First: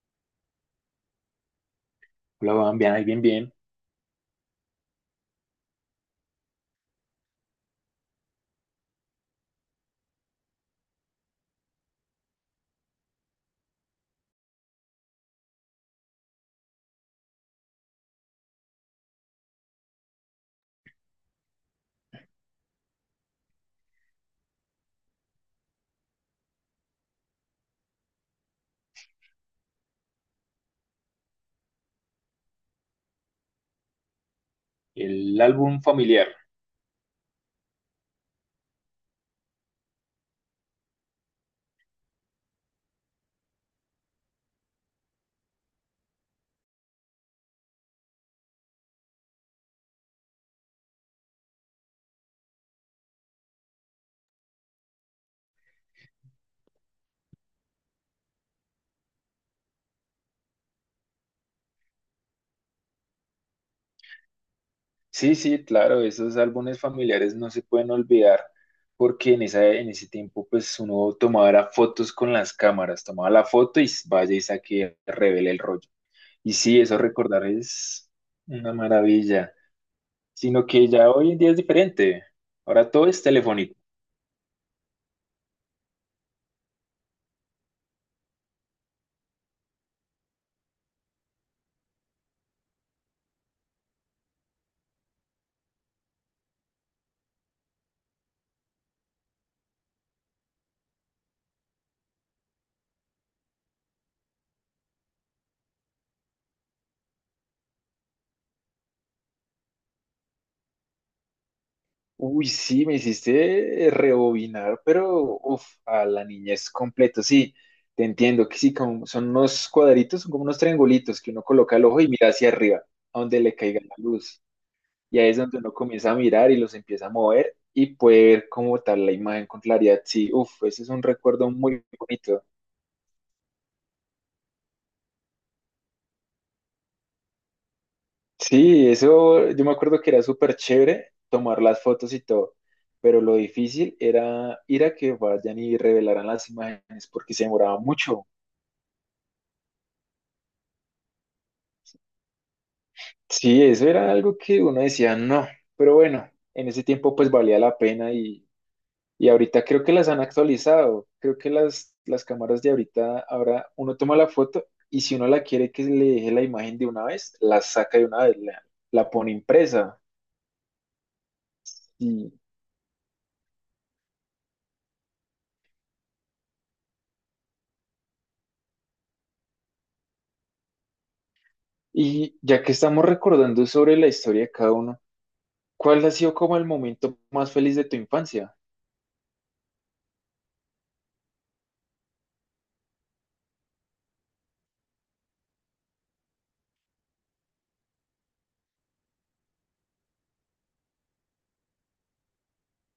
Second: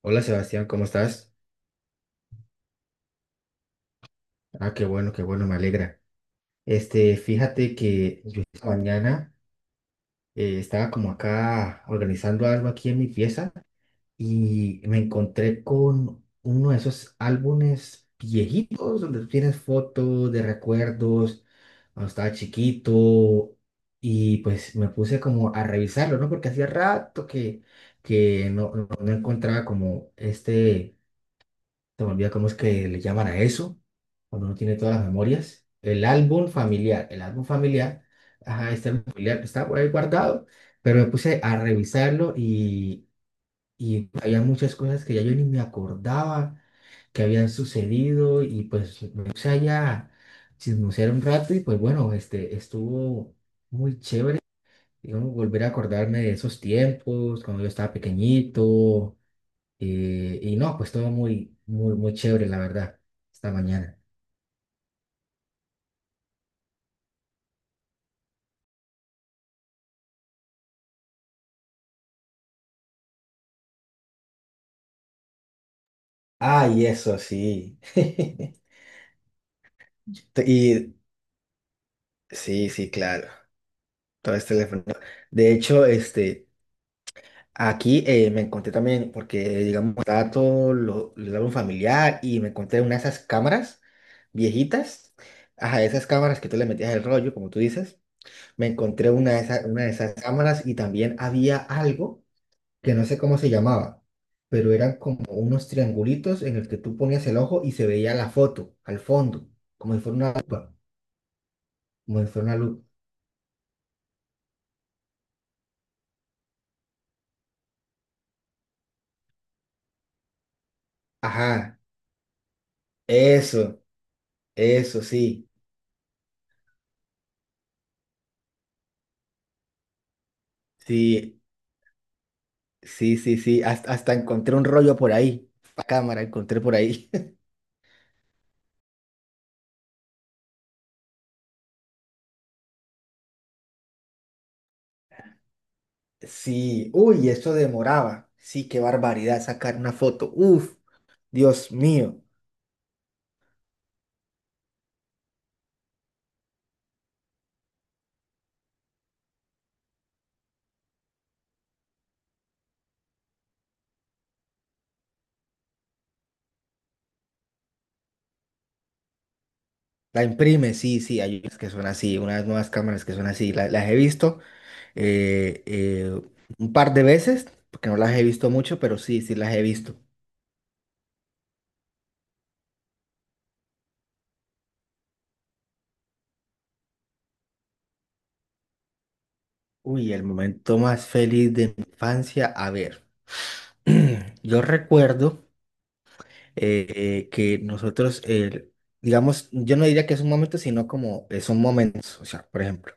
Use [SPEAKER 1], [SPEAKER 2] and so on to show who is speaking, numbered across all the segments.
[SPEAKER 1] Hola Sebastián, ¿cómo estás?
[SPEAKER 2] Hola, Juan, bien, ahí, bien, bien.
[SPEAKER 1] Ah, qué bueno, me alegra. Fíjate que yo esta mañana estaba como acá organizando algo aquí en mi pieza y me encontré con uno de esos álbumes viejitos donde tienes fotos de recuerdos cuando estaba chiquito. Y pues me puse como a revisarlo, ¿no? Porque hacía rato que no encontraba como se me olvida cómo es que le llaman a eso, cuando uno tiene todas las
[SPEAKER 2] El
[SPEAKER 1] memorias.
[SPEAKER 2] álbum familiar.
[SPEAKER 1] El álbum familiar, ajá, este álbum familiar está por ahí guardado, pero me puse a revisarlo y había muchas cosas que ya yo ni me acordaba que habían sucedido y pues me puse allá a chismosear un rato y pues bueno, estuvo muy chévere, digamos, volver a acordarme de esos tiempos, cuando yo estaba pequeñito y no, pues todo muy, muy, muy chévere, la verdad, esta mañana.
[SPEAKER 2] Sí, sí, claro, esos álbumes familiares no se pueden olvidar porque en, esa, en ese tiempo pues uno tomaba era fotos con las cámaras, tomaba la foto y vaya y saque, revele el rollo. Y sí,
[SPEAKER 1] Ay,
[SPEAKER 2] eso
[SPEAKER 1] eso
[SPEAKER 2] recordar
[SPEAKER 1] sí.
[SPEAKER 2] es una maravilla, sino que
[SPEAKER 1] Y
[SPEAKER 2] ya hoy en día es diferente.
[SPEAKER 1] sí, sí,
[SPEAKER 2] Ahora todo es
[SPEAKER 1] claro.
[SPEAKER 2] telefónico.
[SPEAKER 1] Todo es teléfono. De hecho, aquí me encontré también, porque digamos, estaba el álbum familiar y me encontré una de esas cámaras viejitas. Ajá, esas cámaras que tú le metías el rollo, como tú dices. Me encontré una de esas cámaras y también había algo que no sé cómo se llamaba, pero eran como unos triangulitos en el que tú ponías el ojo y se veía la foto al fondo, como si fuera una lupa, como si fuera
[SPEAKER 2] Uy,
[SPEAKER 1] una lupa.
[SPEAKER 2] sí, me hiciste rebobinar, pero uf, a la niñez completo, sí, te entiendo, que sí, como son unos cuadritos, son como unos triangulitos que uno coloca
[SPEAKER 1] Ajá,
[SPEAKER 2] el ojo y mira hacia arriba, a donde le
[SPEAKER 1] eso,
[SPEAKER 2] caiga la luz,
[SPEAKER 1] eso
[SPEAKER 2] y ahí es
[SPEAKER 1] sí,
[SPEAKER 2] donde uno comienza a mirar y los empieza a mover y puede ver como tal la imagen con claridad, sí, uf, ese es un
[SPEAKER 1] sí,
[SPEAKER 2] recuerdo muy bonito.
[SPEAKER 1] sí, sí, sí, hasta encontré un rollo por ahí, la cámara encontré por ahí.
[SPEAKER 2] Sí, eso yo me acuerdo que era súper chévere tomar las fotos y todo, pero lo difícil era ir a que vayan y revelaran las
[SPEAKER 1] Sí,
[SPEAKER 2] imágenes
[SPEAKER 1] uy,
[SPEAKER 2] porque se
[SPEAKER 1] eso
[SPEAKER 2] demoraba mucho.
[SPEAKER 1] demoraba, sí, qué barbaridad sacar una foto, uf, Dios mío.
[SPEAKER 2] Sí, eso era algo que uno decía, no, pero bueno, en ese tiempo pues valía la pena y ahorita creo que las han actualizado, creo que las cámaras de ahorita, ahora uno toma la foto y si uno la quiere que le deje la imagen de una vez, la saca de una vez, la pone impresa.
[SPEAKER 1] La imprime, sí, sí, hay unas que son así,
[SPEAKER 2] Y,
[SPEAKER 1] unas nuevas cámaras que son así, las he visto eh, eh, un par de veces, porque no las he visto mucho, pero sí, sí las he visto.
[SPEAKER 2] y ya que estamos recordando sobre la historia de cada uno, ¿cuál ha sido como el momento más feliz de tu infancia?
[SPEAKER 1] Uy, el momento más feliz de mi infancia, a ver, yo recuerdo eh, que nosotros, eh, digamos, yo no diría que es un momento, sino como son momentos, o sea, por ejemplo,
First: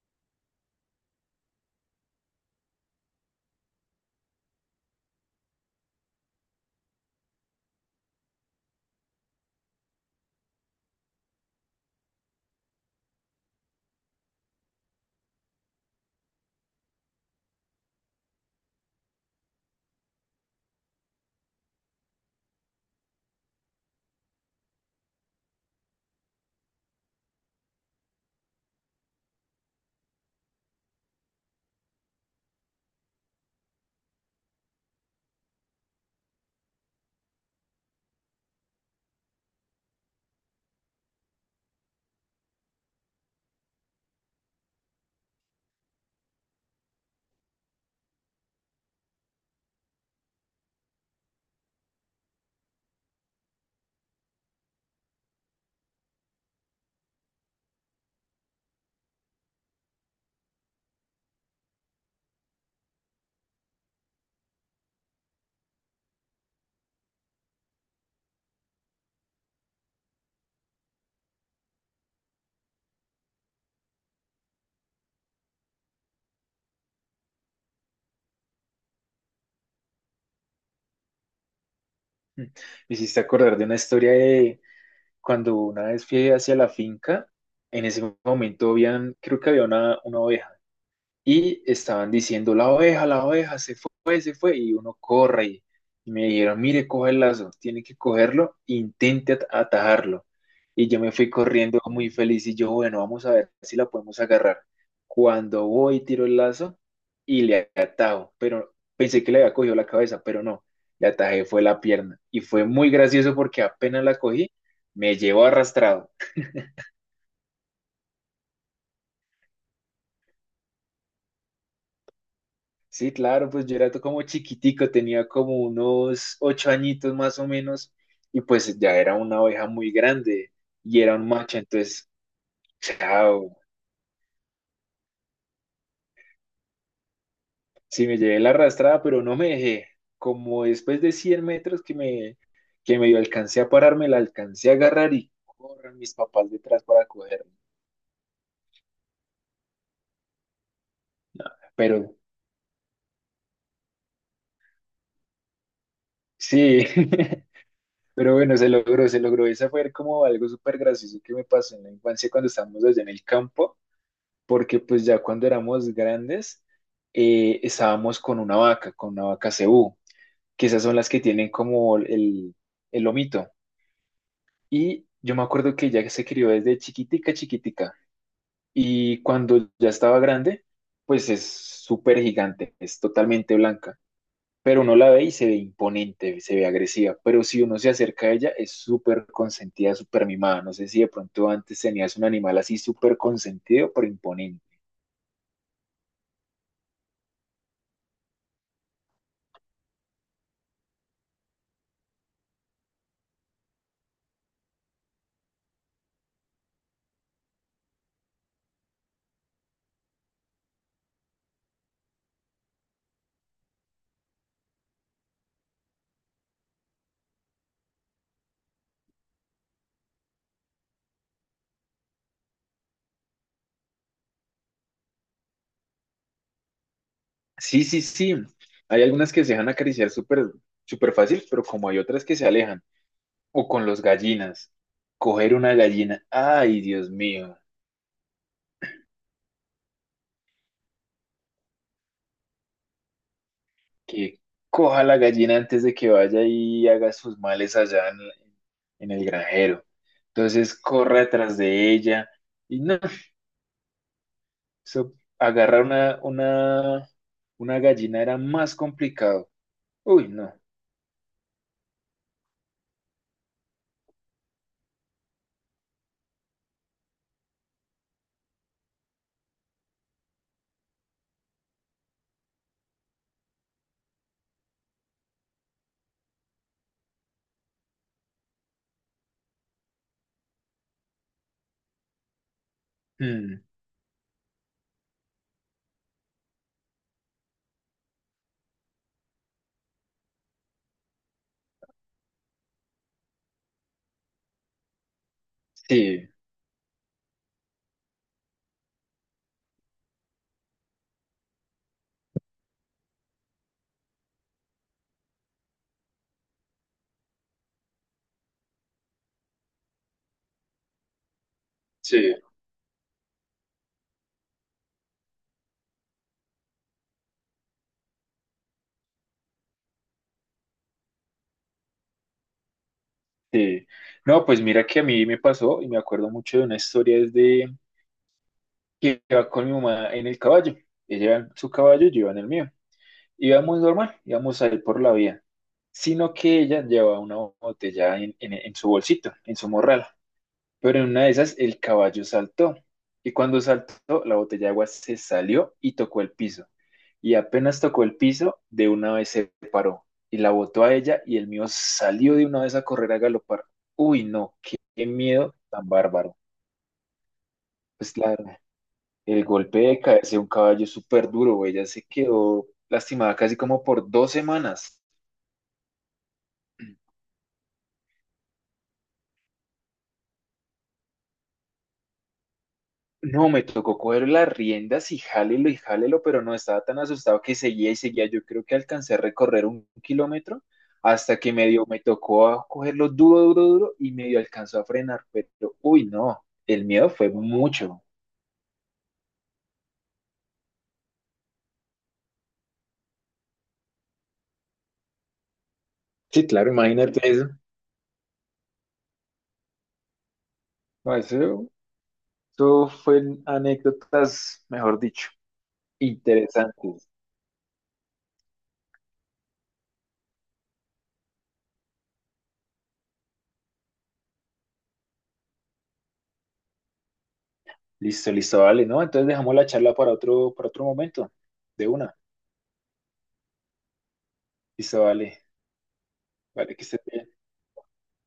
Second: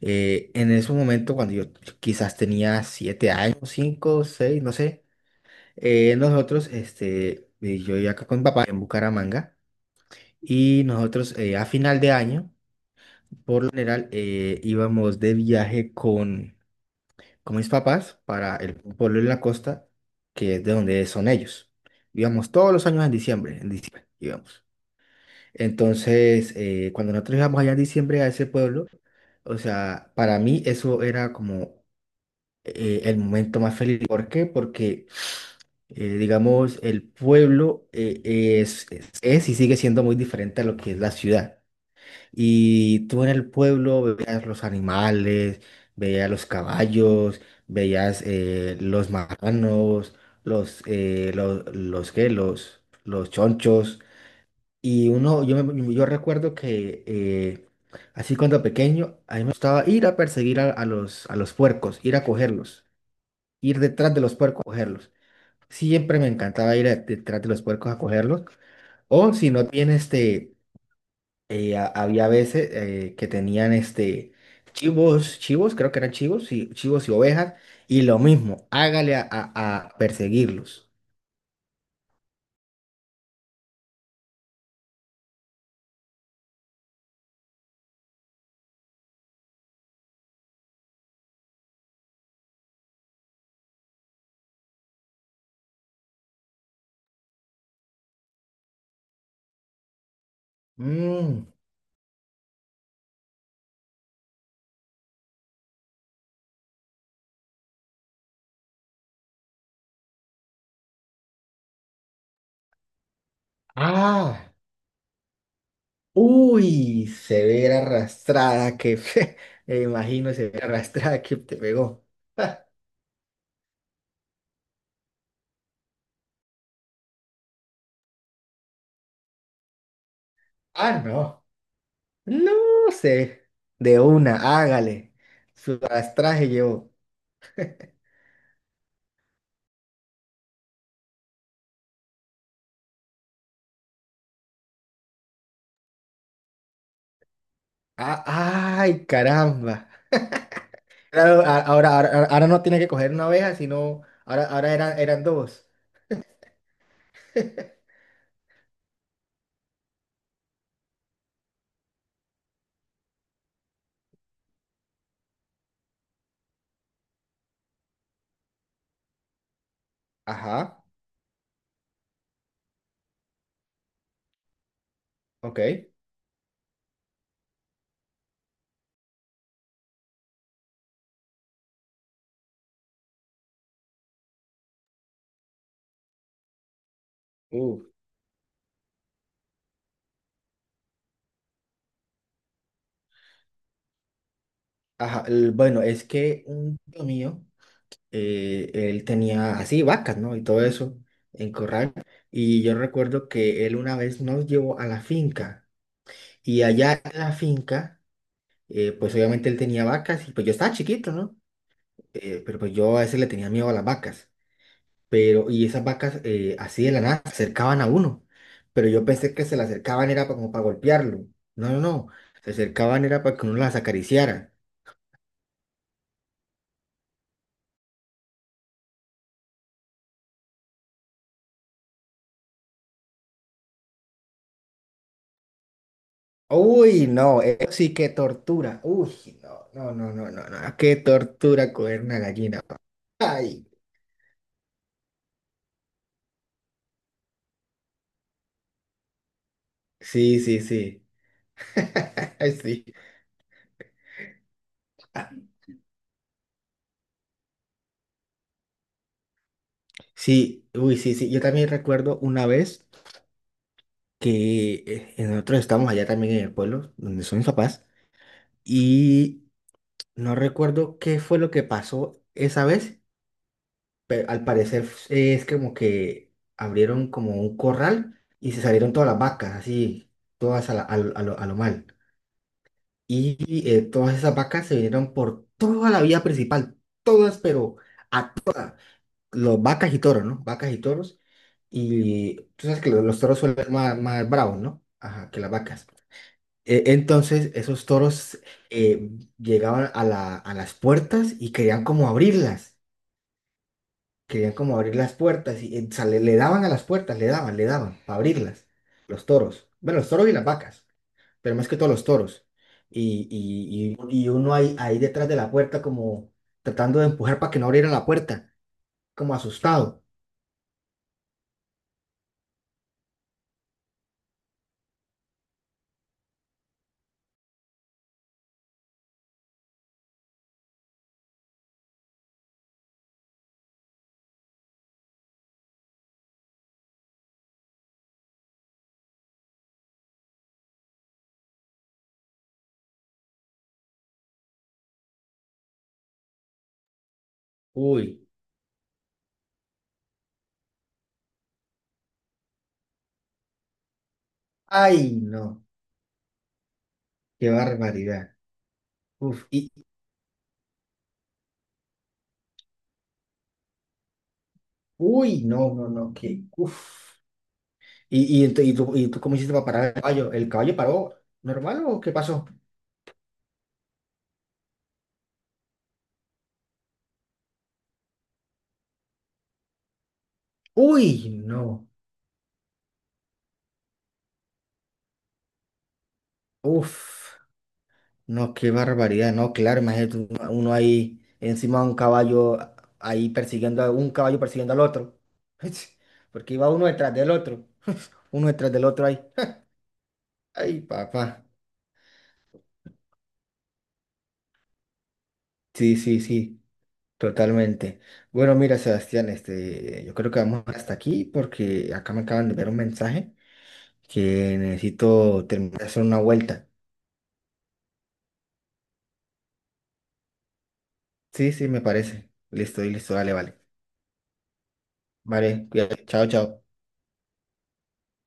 [SPEAKER 1] en ese momento cuando yo quizás tenía 7 años, cinco, seis, no sé, yo iba acá con mi papá en Bucaramanga y nosotros, a final de año, general, íbamos de viaje con mis papás para el pueblo en la costa, que es de donde son ellos. Íbamos todos los años en diciembre íbamos. Entonces, cuando nosotros íbamos allá en diciembre a ese pueblo, o sea, para mí eso era como el momento más feliz. ¿Por qué? Porque, digamos, el pueblo, es y sigue siendo muy diferente a lo que es la ciudad. Y tú en el pueblo veías los animales, veías los caballos, veías los marranos, ¿qué? Los chonchos. Y yo recuerdo que así cuando pequeño, a mí me gustaba ir a perseguir a los puercos, ir a cogerlos, ir detrás de los puercos a cogerlos. Siempre me encantaba ir detrás de los puercos a cogerlos. O si no tienes había veces que tenían chivos, chivos, creo que eran chivos, y chivos y ovejas, y lo mismo, hágale a perseguirlos.
[SPEAKER 2] Me hiciste acordar de una historia cuando una vez fui hacia la finca, en ese momento habían, creo que había una oveja. Y estaban diciendo, la oveja, se fue, se fue. Y uno corre y me dijeron, mire, coge el lazo, tiene que cogerlo, intente atajarlo. Y yo me fui
[SPEAKER 1] Mm,
[SPEAKER 2] corriendo muy feliz y yo, bueno, vamos a ver si la podemos agarrar. Cuando voy, tiro el lazo y le atajo, pero pensé que le había cogido la cabeza, pero no, le atajé fue la pierna. Y fue muy gracioso porque apenas la
[SPEAKER 1] ah,
[SPEAKER 2] cogí, me llevó arrastrado.
[SPEAKER 1] uy, se ve la arrastrada que me imagino se ve la arrastrada que te pegó.
[SPEAKER 2] Sí, claro, pues yo era como chiquitico, tenía como unos 8 añitos más o menos, y pues ya era una oveja muy grande
[SPEAKER 1] Ah,
[SPEAKER 2] y era un
[SPEAKER 1] no,
[SPEAKER 2] macho, entonces,
[SPEAKER 1] no sé,
[SPEAKER 2] chao,
[SPEAKER 1] de una, hágale. Su arrastraje llevó.
[SPEAKER 2] sí me llevé la arrastrada, pero no me dejé. Como después de 100 metros que medio alcancé a pararme, la alcancé a agarrar y corren mis papás detrás para cogerla.
[SPEAKER 1] Ah, ay, caramba. Claro, ahora,
[SPEAKER 2] Pero
[SPEAKER 1] ahora, ahora no tiene que coger una abeja, sino ahora, ahora eran dos.
[SPEAKER 2] sí, pero bueno, se logró, se logró. Esa fue como algo súper gracioso que me pasó en la infancia cuando estábamos allá en el campo porque pues ya cuando éramos grandes estábamos con una vaca cebú, que
[SPEAKER 1] Ajá,
[SPEAKER 2] esas son las que tienen como el lomito. Y yo me
[SPEAKER 1] ok.
[SPEAKER 2] acuerdo que ella se crió desde chiquitica, chiquitica. Y cuando ya estaba grande, pues es súper gigante, es totalmente blanca. Pero uno la ve y se ve imponente, se ve agresiva. Pero si
[SPEAKER 1] Uh,
[SPEAKER 2] uno se acerca a ella, es súper consentida, súper mimada. No sé si de pronto antes tenías un animal así súper consentido, pero imponente.
[SPEAKER 1] ajá, bueno, es que un tío mío, él tenía así vacas, ¿no? Y todo eso en corral. Y yo recuerdo que él una vez nos llevó a la finca. Y allá en la finca, pues obviamente él tenía vacas y pues yo estaba chiquito, ¿no? Pero pues yo a veces le tenía miedo a las vacas. Pero y esas vacas, así de la nada se acercaban a uno, pero yo pensé que se le acercaban era como para golpearlo, no, no, no, se acercaban era para que uno las acariciara.
[SPEAKER 2] Sí, sí, sí. Hay algunas que se dejan acariciar súper, súper fácil, pero como hay otras que se alejan. O con los gallinas. Coger una gallina. Ay,
[SPEAKER 1] Uy,
[SPEAKER 2] Dios
[SPEAKER 1] no,
[SPEAKER 2] mío.
[SPEAKER 1] eso sí que tortura, uy, no, no, no, no, no, no, qué tortura coger una gallina. Ay,
[SPEAKER 2] Que coja la gallina antes de que vaya y haga sus males allá en el granjero.
[SPEAKER 1] sí, sí,
[SPEAKER 2] Entonces
[SPEAKER 1] sí.
[SPEAKER 2] corre atrás de ella.
[SPEAKER 1] Ay,
[SPEAKER 2] Y
[SPEAKER 1] sí,
[SPEAKER 2] no, eso, agarrar una gallina era más complicado. Uy, no.
[SPEAKER 1] sí, uy, sí, sí. Yo también recuerdo una vez que nosotros estábamos allá también en el pueblo donde son mis papás, y no recuerdo qué fue lo que pasó esa vez, pero al parecer es como que abrieron como un corral y se salieron todas las vacas, así, todas a, la- a lo, a lo- a lo mal. Y
[SPEAKER 2] Mm,
[SPEAKER 1] todas esas vacas se vinieron por toda la vía principal, todas, pero a todas, los vacas y toros, ¿no? Vacas y toros. Y tú sabes que los toros suelen ser más bravos, ¿no? Ajá, que las vacas.
[SPEAKER 2] sí,
[SPEAKER 1] Entonces esos toros, eh, llegaban a las puertas y querían como abrirlas, querían como abrir las puertas y, o sea, le daban a las puertas, le daban para abrirlas, los toros, bueno, los toros y las vacas, pero más que todo los
[SPEAKER 2] sí.
[SPEAKER 1] toros. Y uno ahí, detrás de la puerta como tratando de empujar para que no abrieran la puerta, como asustado.
[SPEAKER 2] Sí. No, pues mira que a mí me pasó y me acuerdo mucho de una historia desde que iba con mi mamá en el caballo. Ella iba en su caballo, yo iba en el mío. Íbamos normal, íbamos a ir por la vía, sino que ella llevaba una botella en, en su bolsito, en su morral. Pero en una de esas el caballo saltó y cuando saltó la botella de agua se salió y tocó el piso. Y apenas tocó el
[SPEAKER 1] Uy,
[SPEAKER 2] piso, de una vez se paró y la botó a ella y el mío salió de una vez a correr a galopar. Uy, no, qué,
[SPEAKER 1] ay
[SPEAKER 2] qué
[SPEAKER 1] no,
[SPEAKER 2] miedo tan bárbaro.
[SPEAKER 1] qué
[SPEAKER 2] Pues
[SPEAKER 1] barbaridad.
[SPEAKER 2] claro el
[SPEAKER 1] Uf, y
[SPEAKER 2] golpe de caerse de un caballo es súper duro, ella se quedó lastimada casi como por 2 semanas.
[SPEAKER 1] uy, no, no, no, qué, uf. ¿Y tú cómo hiciste para parar el caballo? ¿El caballo paró normal o qué pasó?
[SPEAKER 2] No, me tocó coger las riendas y jálelo, pero no estaba tan asustado que seguía y seguía. Yo creo que alcancé a recorrer 1 kilómetro
[SPEAKER 1] Uy,
[SPEAKER 2] hasta que medio
[SPEAKER 1] no.
[SPEAKER 2] me tocó a cogerlo duro, duro, duro y medio alcanzó a frenar. Pero, uy, no, el miedo fue
[SPEAKER 1] Uf,
[SPEAKER 2] mucho.
[SPEAKER 1] no, qué barbaridad. No, claro, imagínate uno ahí encima de un caballo, ahí persiguiendo a un caballo persiguiendo al otro.
[SPEAKER 2] Sí,
[SPEAKER 1] Porque iba
[SPEAKER 2] claro,
[SPEAKER 1] uno detrás
[SPEAKER 2] imagínate
[SPEAKER 1] del
[SPEAKER 2] eso.
[SPEAKER 1] otro. Uno detrás del otro ahí. Ay,
[SPEAKER 2] No,
[SPEAKER 1] papá.
[SPEAKER 2] eso fue anécdotas, mejor dicho,
[SPEAKER 1] Sí, sí, sí,
[SPEAKER 2] interesantes.
[SPEAKER 1] totalmente. Bueno, mira, Sebastián, yo creo que vamos hasta aquí porque acá me acaban de ver un mensaje que necesito terminar de hacer una vuelta.
[SPEAKER 2] Listo, listo, vale, ¿no? Entonces dejamos la charla para otro momento,
[SPEAKER 1] Sí, sí, me
[SPEAKER 2] de una.
[SPEAKER 1] parece. Listo, listo, dale, vale.
[SPEAKER 2] Listo, vale,
[SPEAKER 1] Vale, cuídate. Chao, chao.
[SPEAKER 2] vale, que estés bien.